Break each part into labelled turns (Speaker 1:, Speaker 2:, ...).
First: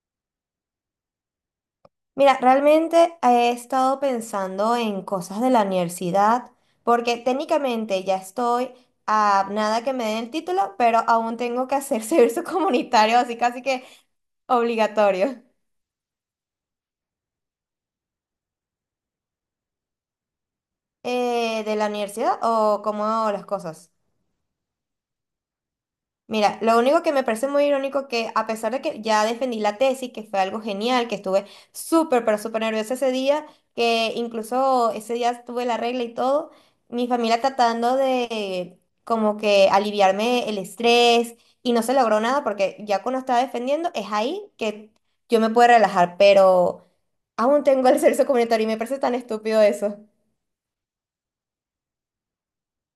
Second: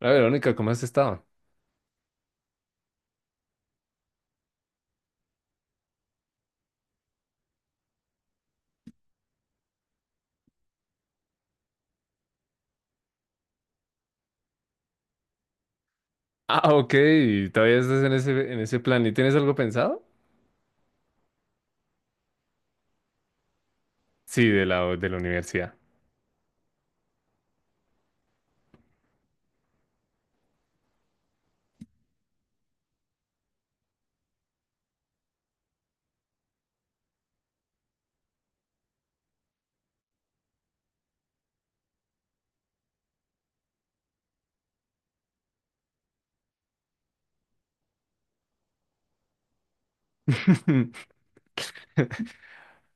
Speaker 1: La Verónica, ¿cómo has estado?
Speaker 2: Mira, realmente he estado pensando en cosas de la universidad, porque técnicamente ya estoy a nada que me den el título, pero aún tengo que hacer servicio comunitario, así casi que obligatorio.
Speaker 1: Ah, ok, ¿y todavía estás en ese plan? ¿Y tienes algo pensado?
Speaker 2: ¿De la universidad o cómo hago las cosas?
Speaker 1: Sí, de la universidad.
Speaker 2: Mira, lo único que me parece muy irónico que a pesar de que ya defendí la tesis, que fue algo genial, que estuve súper, pero súper nerviosa ese día, que incluso ese día tuve la regla y todo, mi familia tratando de como que aliviarme el estrés y no se logró nada porque ya cuando estaba defendiendo es ahí que yo me puedo relajar, pero aún tengo el servicio comunitario y me parece tan estúpido eso.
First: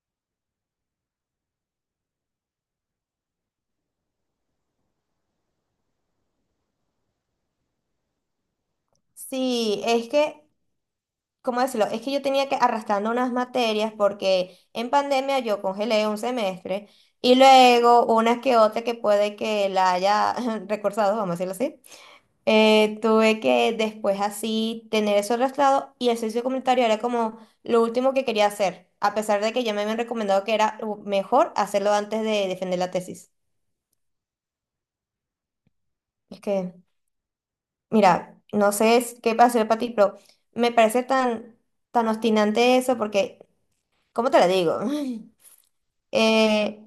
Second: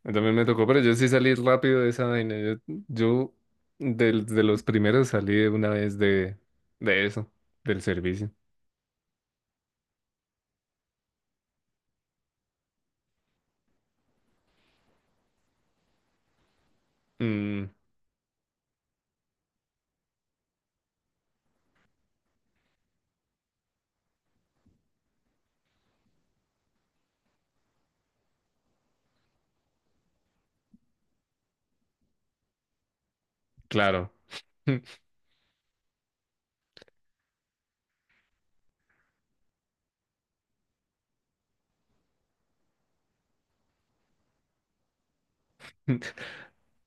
Speaker 1: También me tocó, pero yo sí salí rápido de esa vaina. Yo los primeros salí de una vez de eso, del servicio.
Speaker 2: Sí, es que ¿cómo decirlo? Es que yo tenía que arrastrando unas materias porque en pandemia yo congelé un semestre y
Speaker 1: Mm,
Speaker 2: luego unas que otra que puede que la haya recursado, vamos a decirlo así, tuve que después así tener eso arrastrado y el servicio comunitario era como lo último que quería hacer, a pesar de que ya me habían recomendado que era mejor hacerlo antes de defender la tesis.
Speaker 1: claro.
Speaker 2: Es que, mira, no sé qué va a hacer para ti, pero me parece tan, tan obstinante eso porque, ¿cómo te lo digo? eh,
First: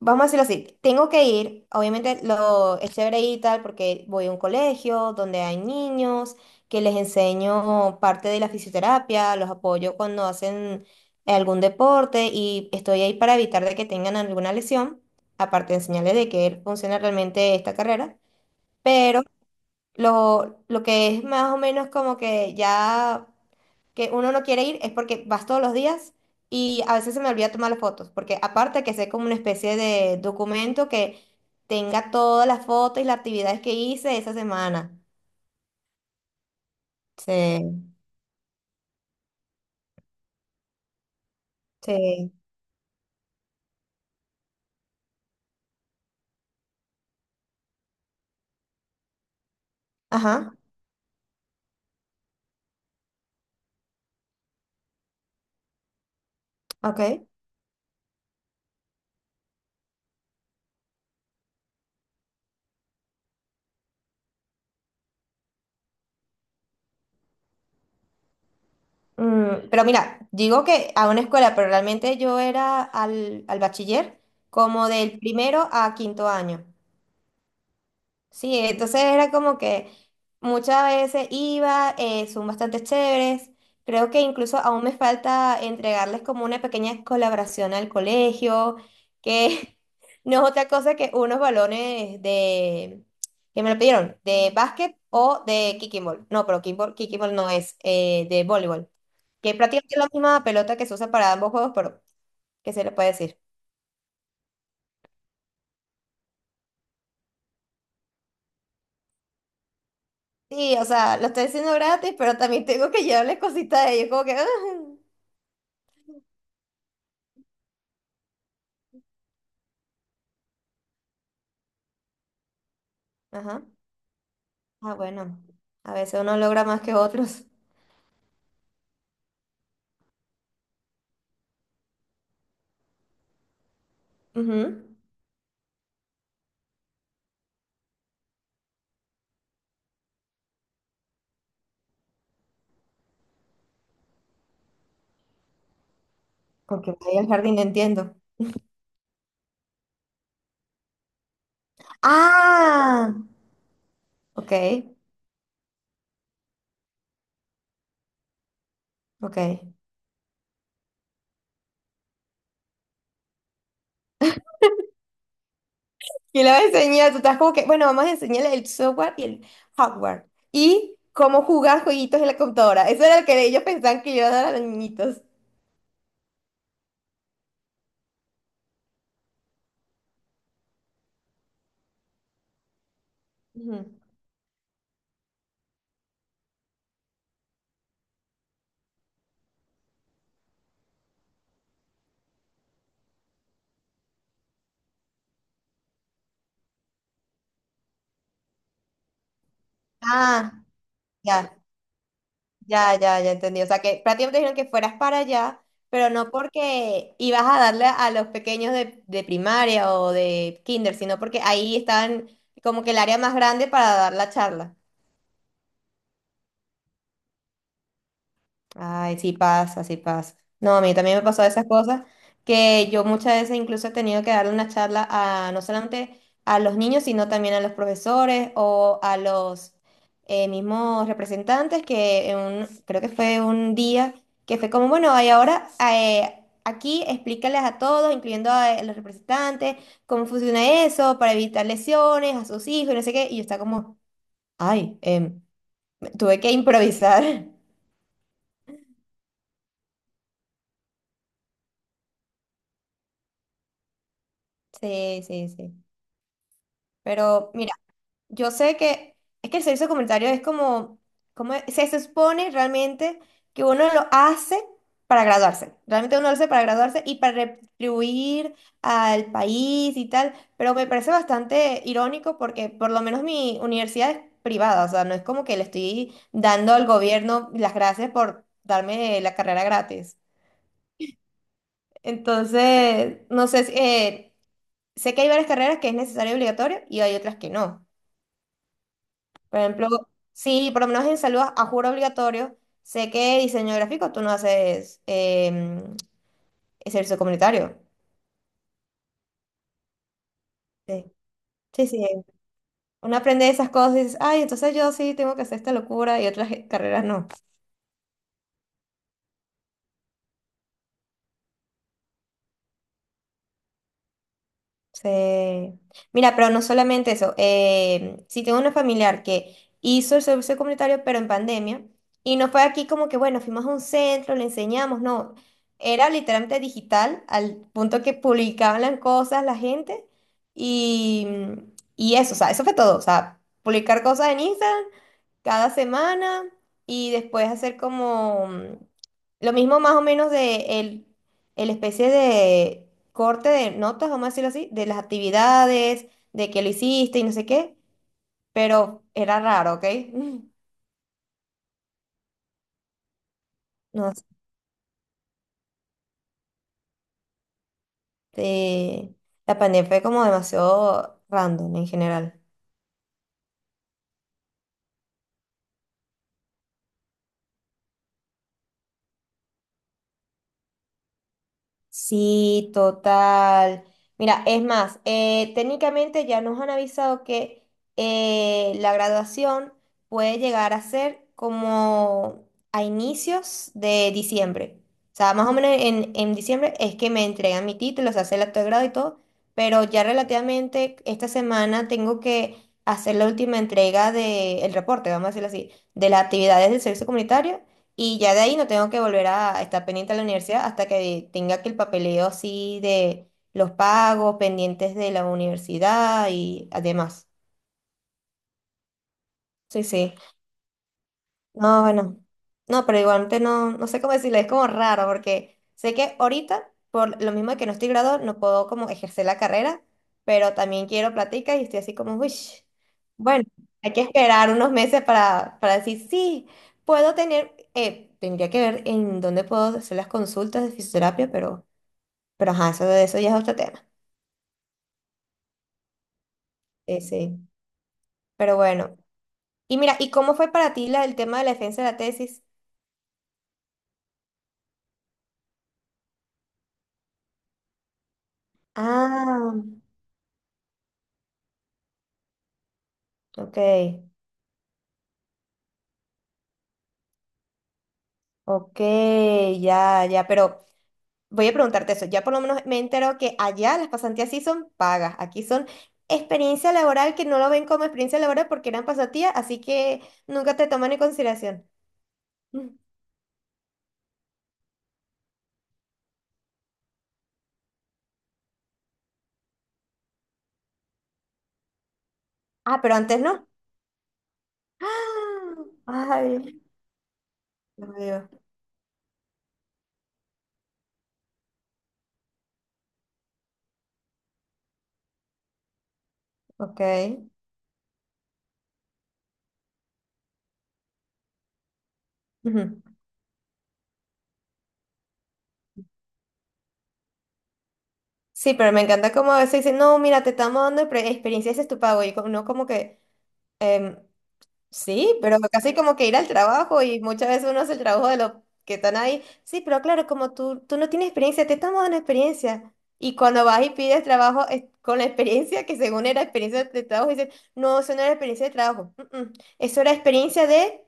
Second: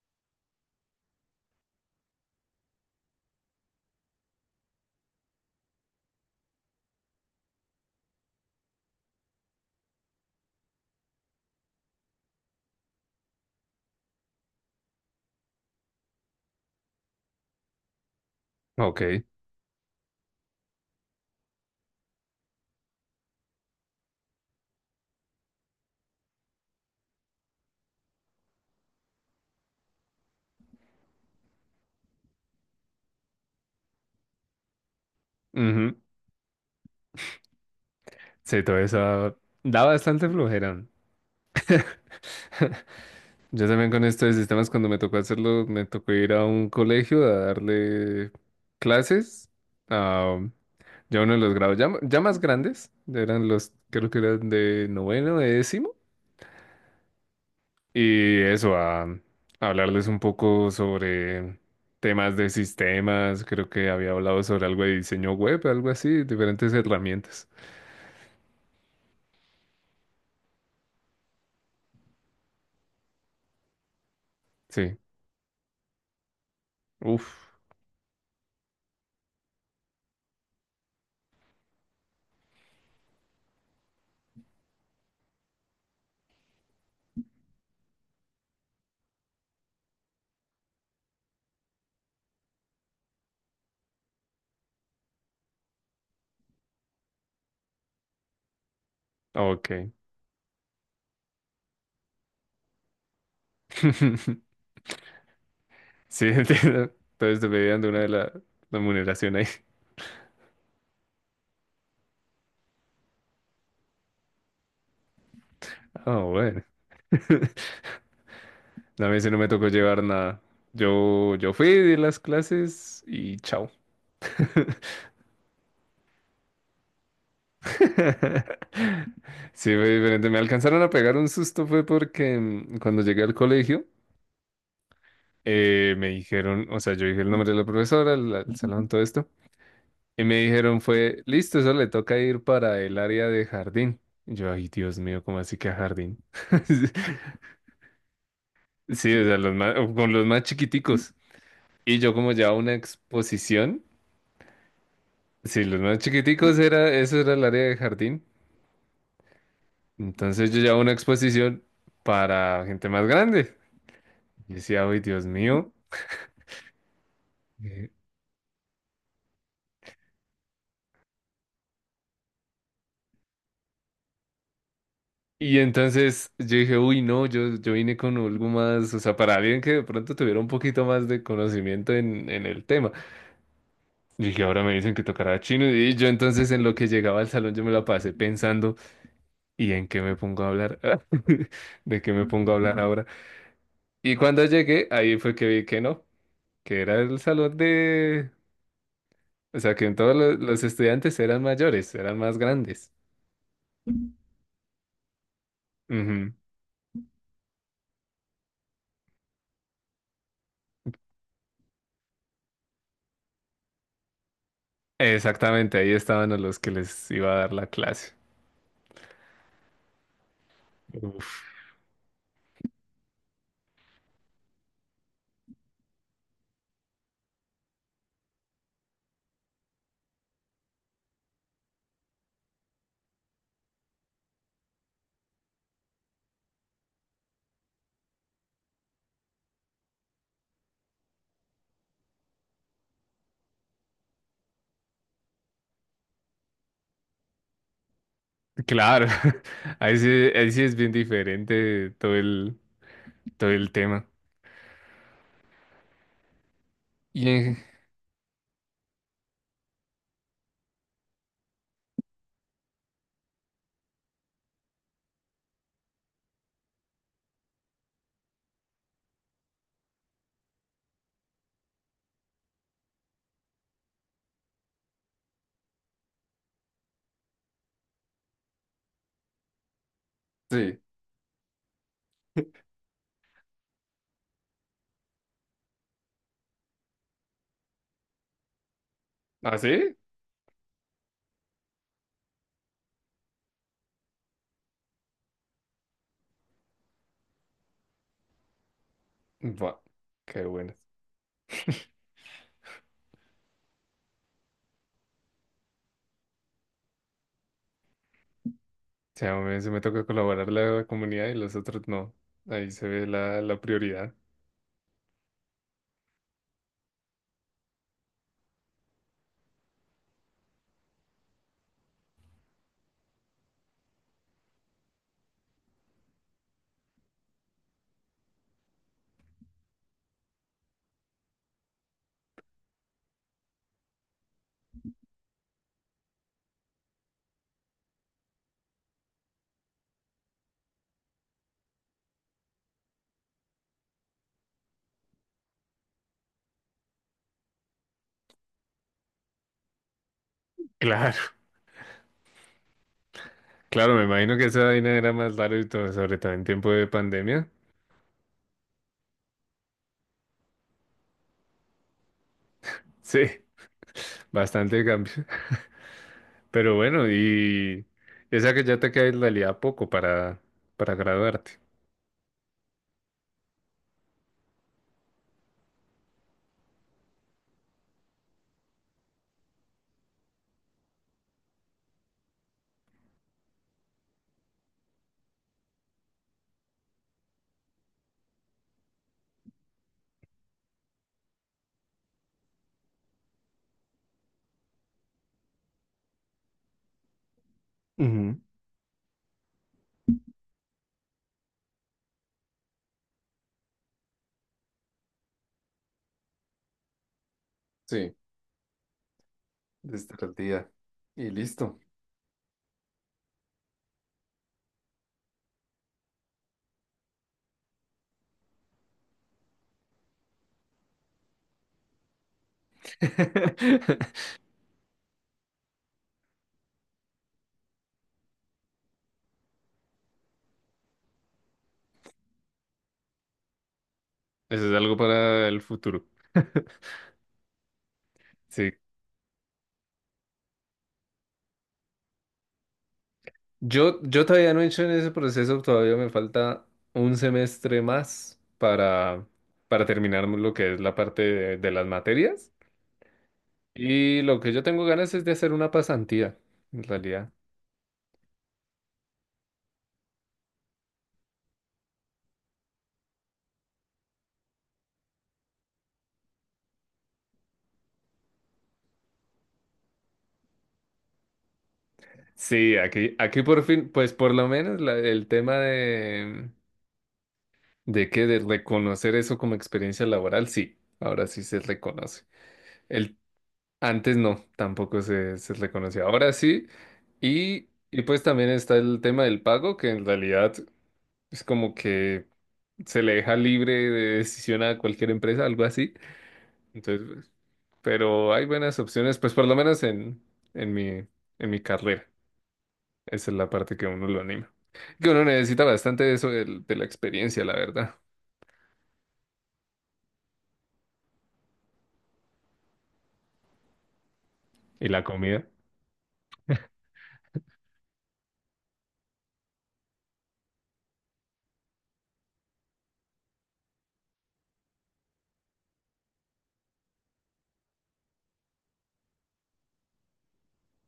Speaker 2: vamos a decirlo así, tengo que ir, obviamente lo es chévere ir y tal porque voy a un colegio donde hay niños, que les enseño parte de la fisioterapia, los apoyo cuando hacen algún deporte y estoy ahí para evitar de que tengan alguna lesión, aparte de enseñarles de que funciona realmente esta carrera,
Speaker 1: Ok.
Speaker 2: pero lo que es más o menos como que ya que uno no quiere ir es porque vas todos los días y a veces se me olvida tomar las fotos, porque aparte que sea como una especie de documento que tenga todas las fotos y las actividades que hice esa semana.
Speaker 1: Ujú.
Speaker 2: Sí,
Speaker 1: Sí, toda esa da bastante flojera.
Speaker 2: sí.
Speaker 1: Yo también con esto de sistemas, cuando me tocó hacerlo, me tocó ir a un colegio a darle clases a
Speaker 2: Ajá,
Speaker 1: ya uno de los grados ya, ya más grandes, eran los, creo que eran de noveno, de décimo,
Speaker 2: ok.
Speaker 1: y eso, a hablarles un poco sobre temas de sistemas. Creo que había hablado sobre algo de diseño web, algo así, diferentes herramientas.
Speaker 2: Mm, pero mira, digo que a una escuela, pero realmente yo era al bachiller como
Speaker 1: Sí,
Speaker 2: del primero a quinto año.
Speaker 1: uff,
Speaker 2: Sí, entonces era como que muchas veces iba, son bastante chéveres. Creo que incluso aún me falta entregarles como una pequeña colaboración al colegio, que no es otra cosa que unos balones de, que me lo pidieron, de básquet o de kicking ball. No, pero kicking ball no es, de voleibol, que es
Speaker 1: ok.
Speaker 2: prácticamente la misma pelota que se usa para ambos juegos, pero ¿qué se le puede decir?
Speaker 1: Sí, entiendo. Entonces te pedían de una de la remuneración ahí.
Speaker 2: Sí, o sea, lo estoy haciendo gratis, pero también tengo que llevarles cositas a ellos, como que...
Speaker 1: Ah, bueno. A mí sí no me tocó llevar nada. Yo fui, di las clases y
Speaker 2: Ajá.
Speaker 1: chao.
Speaker 2: Ah, bueno. A veces uno logra más que otros.
Speaker 1: Sí, fue diferente. Me alcanzaron a pegar un susto fue porque cuando llegué al colegio
Speaker 2: Ujú.
Speaker 1: me dijeron, o sea, yo dije el nombre de la profesora, el salón, todo esto, y me dijeron fue, listo, eso le toca ir para el área de jardín. Y yo, ay, Dios mío, ¿cómo así que a jardín?
Speaker 2: Porque voy al jardín, entiendo.
Speaker 1: Sí, o sea, los más- con los más chiquiticos. Y yo como llevaba una
Speaker 2: Ah,
Speaker 1: exposición.
Speaker 2: ok,
Speaker 1: Sí, los más chiquiticos era, eso era el área de jardín.
Speaker 2: ok.
Speaker 1: Entonces yo llevaba una exposición para gente más grande. Y decía, uy, Dios mío.
Speaker 2: Y le vas a enseñar, tú estás como que, bueno,
Speaker 1: Eh,
Speaker 2: vamos a enseñarle el software y el hardware. Y cómo jugar jueguitos en la computadora. Eso era lo que ellos pensaban que yo iba a dar a los niñitos.
Speaker 1: Y entonces yo dije, uy, no, yo vine con algo más, o sea, para alguien que de pronto tuviera un poquito más de conocimiento en el tema.
Speaker 2: Ujú.
Speaker 1: Y dije, ahora me dicen que tocará chino. Y yo entonces en lo que llegaba al salón yo me la pasé pensando, ¿y en qué me pongo a hablar? ¿De qué me pongo a hablar ahora? Y cuando llegué, ahí fue que vi que no, que era el salón de... O sea, que todos lo-
Speaker 2: Ah,
Speaker 1: los estudiantes eran
Speaker 2: ya.
Speaker 1: mayores, eran más grandes.
Speaker 2: Ya, ya, ya entendí. O sea, que prácticamente dijeron que fueras para allá, pero no
Speaker 1: Ujú.
Speaker 2: porque ibas a darle a los pequeños de primaria o de kinder, sino porque ahí estaban como que el área más grande para dar la charla.
Speaker 1: Exactamente, ahí estaban a los que les iba a dar la clase.
Speaker 2: Ay, sí pasa, sí pasa. No, a mí también me pasó
Speaker 1: Uf,
Speaker 2: esas cosas que yo muchas veces incluso he tenido que darle una charla a no solamente a los niños, sino también a los profesores o a los mismos representantes que en creo que fue un día que fue como, bueno, y ahora aquí explícales a todos, incluyendo a los representantes, cómo funciona eso para evitar lesiones a sus hijos y no sé qué. Y yo estaba como, ay, tuve que improvisar.
Speaker 1: claro, ahí sí, ahí sí es bien diferente todo el tema.
Speaker 2: Sí, sí, sí.
Speaker 1: Y
Speaker 2: Pero
Speaker 1: en-
Speaker 2: mira, yo sé que es que el servicio comunitario es como, como se supone realmente que uno lo hace para graduarse. Realmente uno lo hace para graduarse y para retribuir al país y tal. Pero me parece bastante irónico porque por lo menos mi universidad es privada. O sea, no es como que le estoy dando al gobierno las gracias por darme la carrera gratis.
Speaker 1: sí.
Speaker 2: Entonces, no sé, sé que hay varias carreras que es necesario y obligatorio y hay otras que no.
Speaker 1: ¿Ah,
Speaker 2: Por ejemplo,
Speaker 1: sí?
Speaker 2: sí, por lo menos en salud a juro obligatorio, sé que diseño gráfico tú no haces servicio comunitario.
Speaker 1: Buah, qué bueno.
Speaker 2: Sí, sí, sí. Uno aprende esas cosas y dices, ay, entonces yo sí tengo que hacer esta locura y otras carreras no.
Speaker 1: O sea, a mí se me toca colaborar la comunidad y los otros no. Ahí se ve la, la prioridad.
Speaker 2: Sí. Mira, pero no solamente eso. Si tengo una familiar que hizo el servicio comunitario, pero en pandemia, y no fue aquí como que, bueno, fuimos a un centro, le enseñamos, no. Era literalmente digital, al punto que publicaban las cosas la gente, y, y eso, o sea, eso fue todo. O sea, publicar cosas en Instagram cada semana, y después hacer como. Lo mismo más o menos de el especie de corte de notas, vamos a decirlo así, de las actividades, de que lo hiciste y no sé qué, pero era raro, ¿ok?
Speaker 1: Claro, claro, me
Speaker 2: No
Speaker 1: imagino que esa vaina era más larga y todo, sobre todo en tiempo de pandemia.
Speaker 2: sé, la pandemia fue como demasiado random en general.
Speaker 1: Sí, bastante cambio. Pero bueno, y esa que ya te queda en realidad poco para graduarte.
Speaker 2: Sí, total. Mira, es más, técnicamente ya nos han avisado que la graduación puede llegar a ser como a inicios de diciembre. O sea, más o menos en diciembre es que me entregan mi título, se hace el acto de grado y todo, pero ya relativamente esta semana tengo que hacer la última entrega del reporte, vamos a decirlo así, de las actividades del servicio comunitario y ya
Speaker 1: Ujú.
Speaker 2: de ahí no tengo que volver a estar pendiente a la universidad hasta que tenga que el papeleo así de los pagos, pendientes de la universidad y además.
Speaker 1: Sí,
Speaker 2: Sí, sí.
Speaker 1: estar al día. Y listo.
Speaker 2: No, bueno, no, pero igualmente no, no sé cómo decirle, es como raro porque sé que ahorita, por lo mismo que no estoy graduado, no puedo como ejercer la carrera, pero también quiero plática y estoy así como, uy, bueno, hay que esperar unos meses para decir, sí, puedo tener, tendría que ver en dónde puedo hacer las consultas de fisioterapia, pero ajá, eso, de eso ya es otro tema.
Speaker 1: Eso es algo para el futuro.
Speaker 2: Sí, sí, pero
Speaker 1: Sí.
Speaker 2: bueno. Y mira, ¿y cómo fue para ti la, el tema de la defensa de la tesis?
Speaker 1: Yo todavía no he hecho en ese proceso, todavía me falta un semestre más
Speaker 2: Ah,
Speaker 1: para terminar lo que es la parte de las materias.
Speaker 2: ok.
Speaker 1: Y lo que yo tengo ganas es de hacer una pasantía, en realidad.
Speaker 2: Ok, ya, ya, pero voy a preguntarte eso. Ya por lo menos me entero que allá las pasantías sí son pagas, aquí son experiencia laboral que no lo ven como experiencia laboral porque eran pasantías, así que nunca te toman en consideración. Mm.
Speaker 1: Sí, aquí por fin, pues por lo menos la- el tema de que de reconocer eso como experiencia laboral, sí, ahora sí se reconoce.
Speaker 2: Ah, pero
Speaker 1: El,
Speaker 2: antes no.
Speaker 1: Antes no, tampoco se
Speaker 2: ¡Ah!
Speaker 1: reconocía. Ahora
Speaker 2: Ay,
Speaker 1: sí, y,
Speaker 2: Dios
Speaker 1: y pues
Speaker 2: mío.
Speaker 1: también está el tema del pago, que en realidad es como que se le deja libre de decisión a cualquier empresa, algo así.
Speaker 2: Ok.
Speaker 1: Entonces, pues, pero hay buenas opciones, pues por lo menos en mi, en mi carrera.
Speaker 2: Ujú.
Speaker 1: Esa es la parte que a uno lo anima. Que uno necesita bastante de eso del- de, la experiencia, la verdad.
Speaker 2: Sí, pero me encanta cómo a veces dicen, no, mira, te estamos dando experiencia, ese es tu pago. Y uno como que, em,
Speaker 1: Y la
Speaker 2: sí, pero
Speaker 1: comida.
Speaker 2: casi como que ir al trabajo y muchas veces uno hace el trabajo de los que están ahí. Sí, pero claro, como tú no tienes experiencia, te estamos dando experiencia. Y cuando vas y pides trabajo es con la experiencia, que según era experiencia de trabajo, dicen, no, eso no era experiencia de trabajo. Eso era experiencia de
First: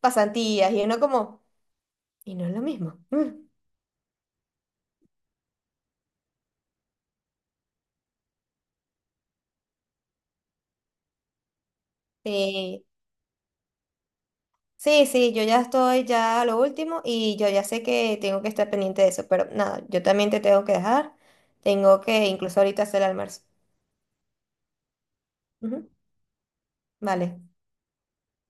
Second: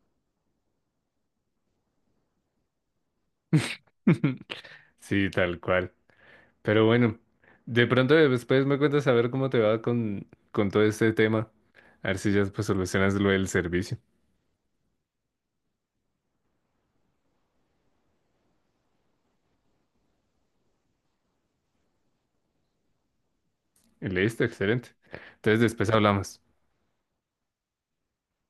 Speaker 2: pasantías. Y uno como, y no es lo mismo. Mm".
Speaker 1: Sí, tal cual. Pero bueno, de pronto después me cuentas a ver cómo te va con todo este tema. A ver si ya pues
Speaker 2: Sí,
Speaker 1: solucionas lo del servicio.
Speaker 2: sí, sí, yo ya estoy ya a lo último y yo ya sé que tengo que estar pendiente de eso, pero nada, yo también te tengo que dejar. Tengo que incluso ahorita hacer el almuerzo.
Speaker 1: Y listo, excelente. Entonces después
Speaker 2: Ujú.
Speaker 1: hablamos.
Speaker 2: Vale.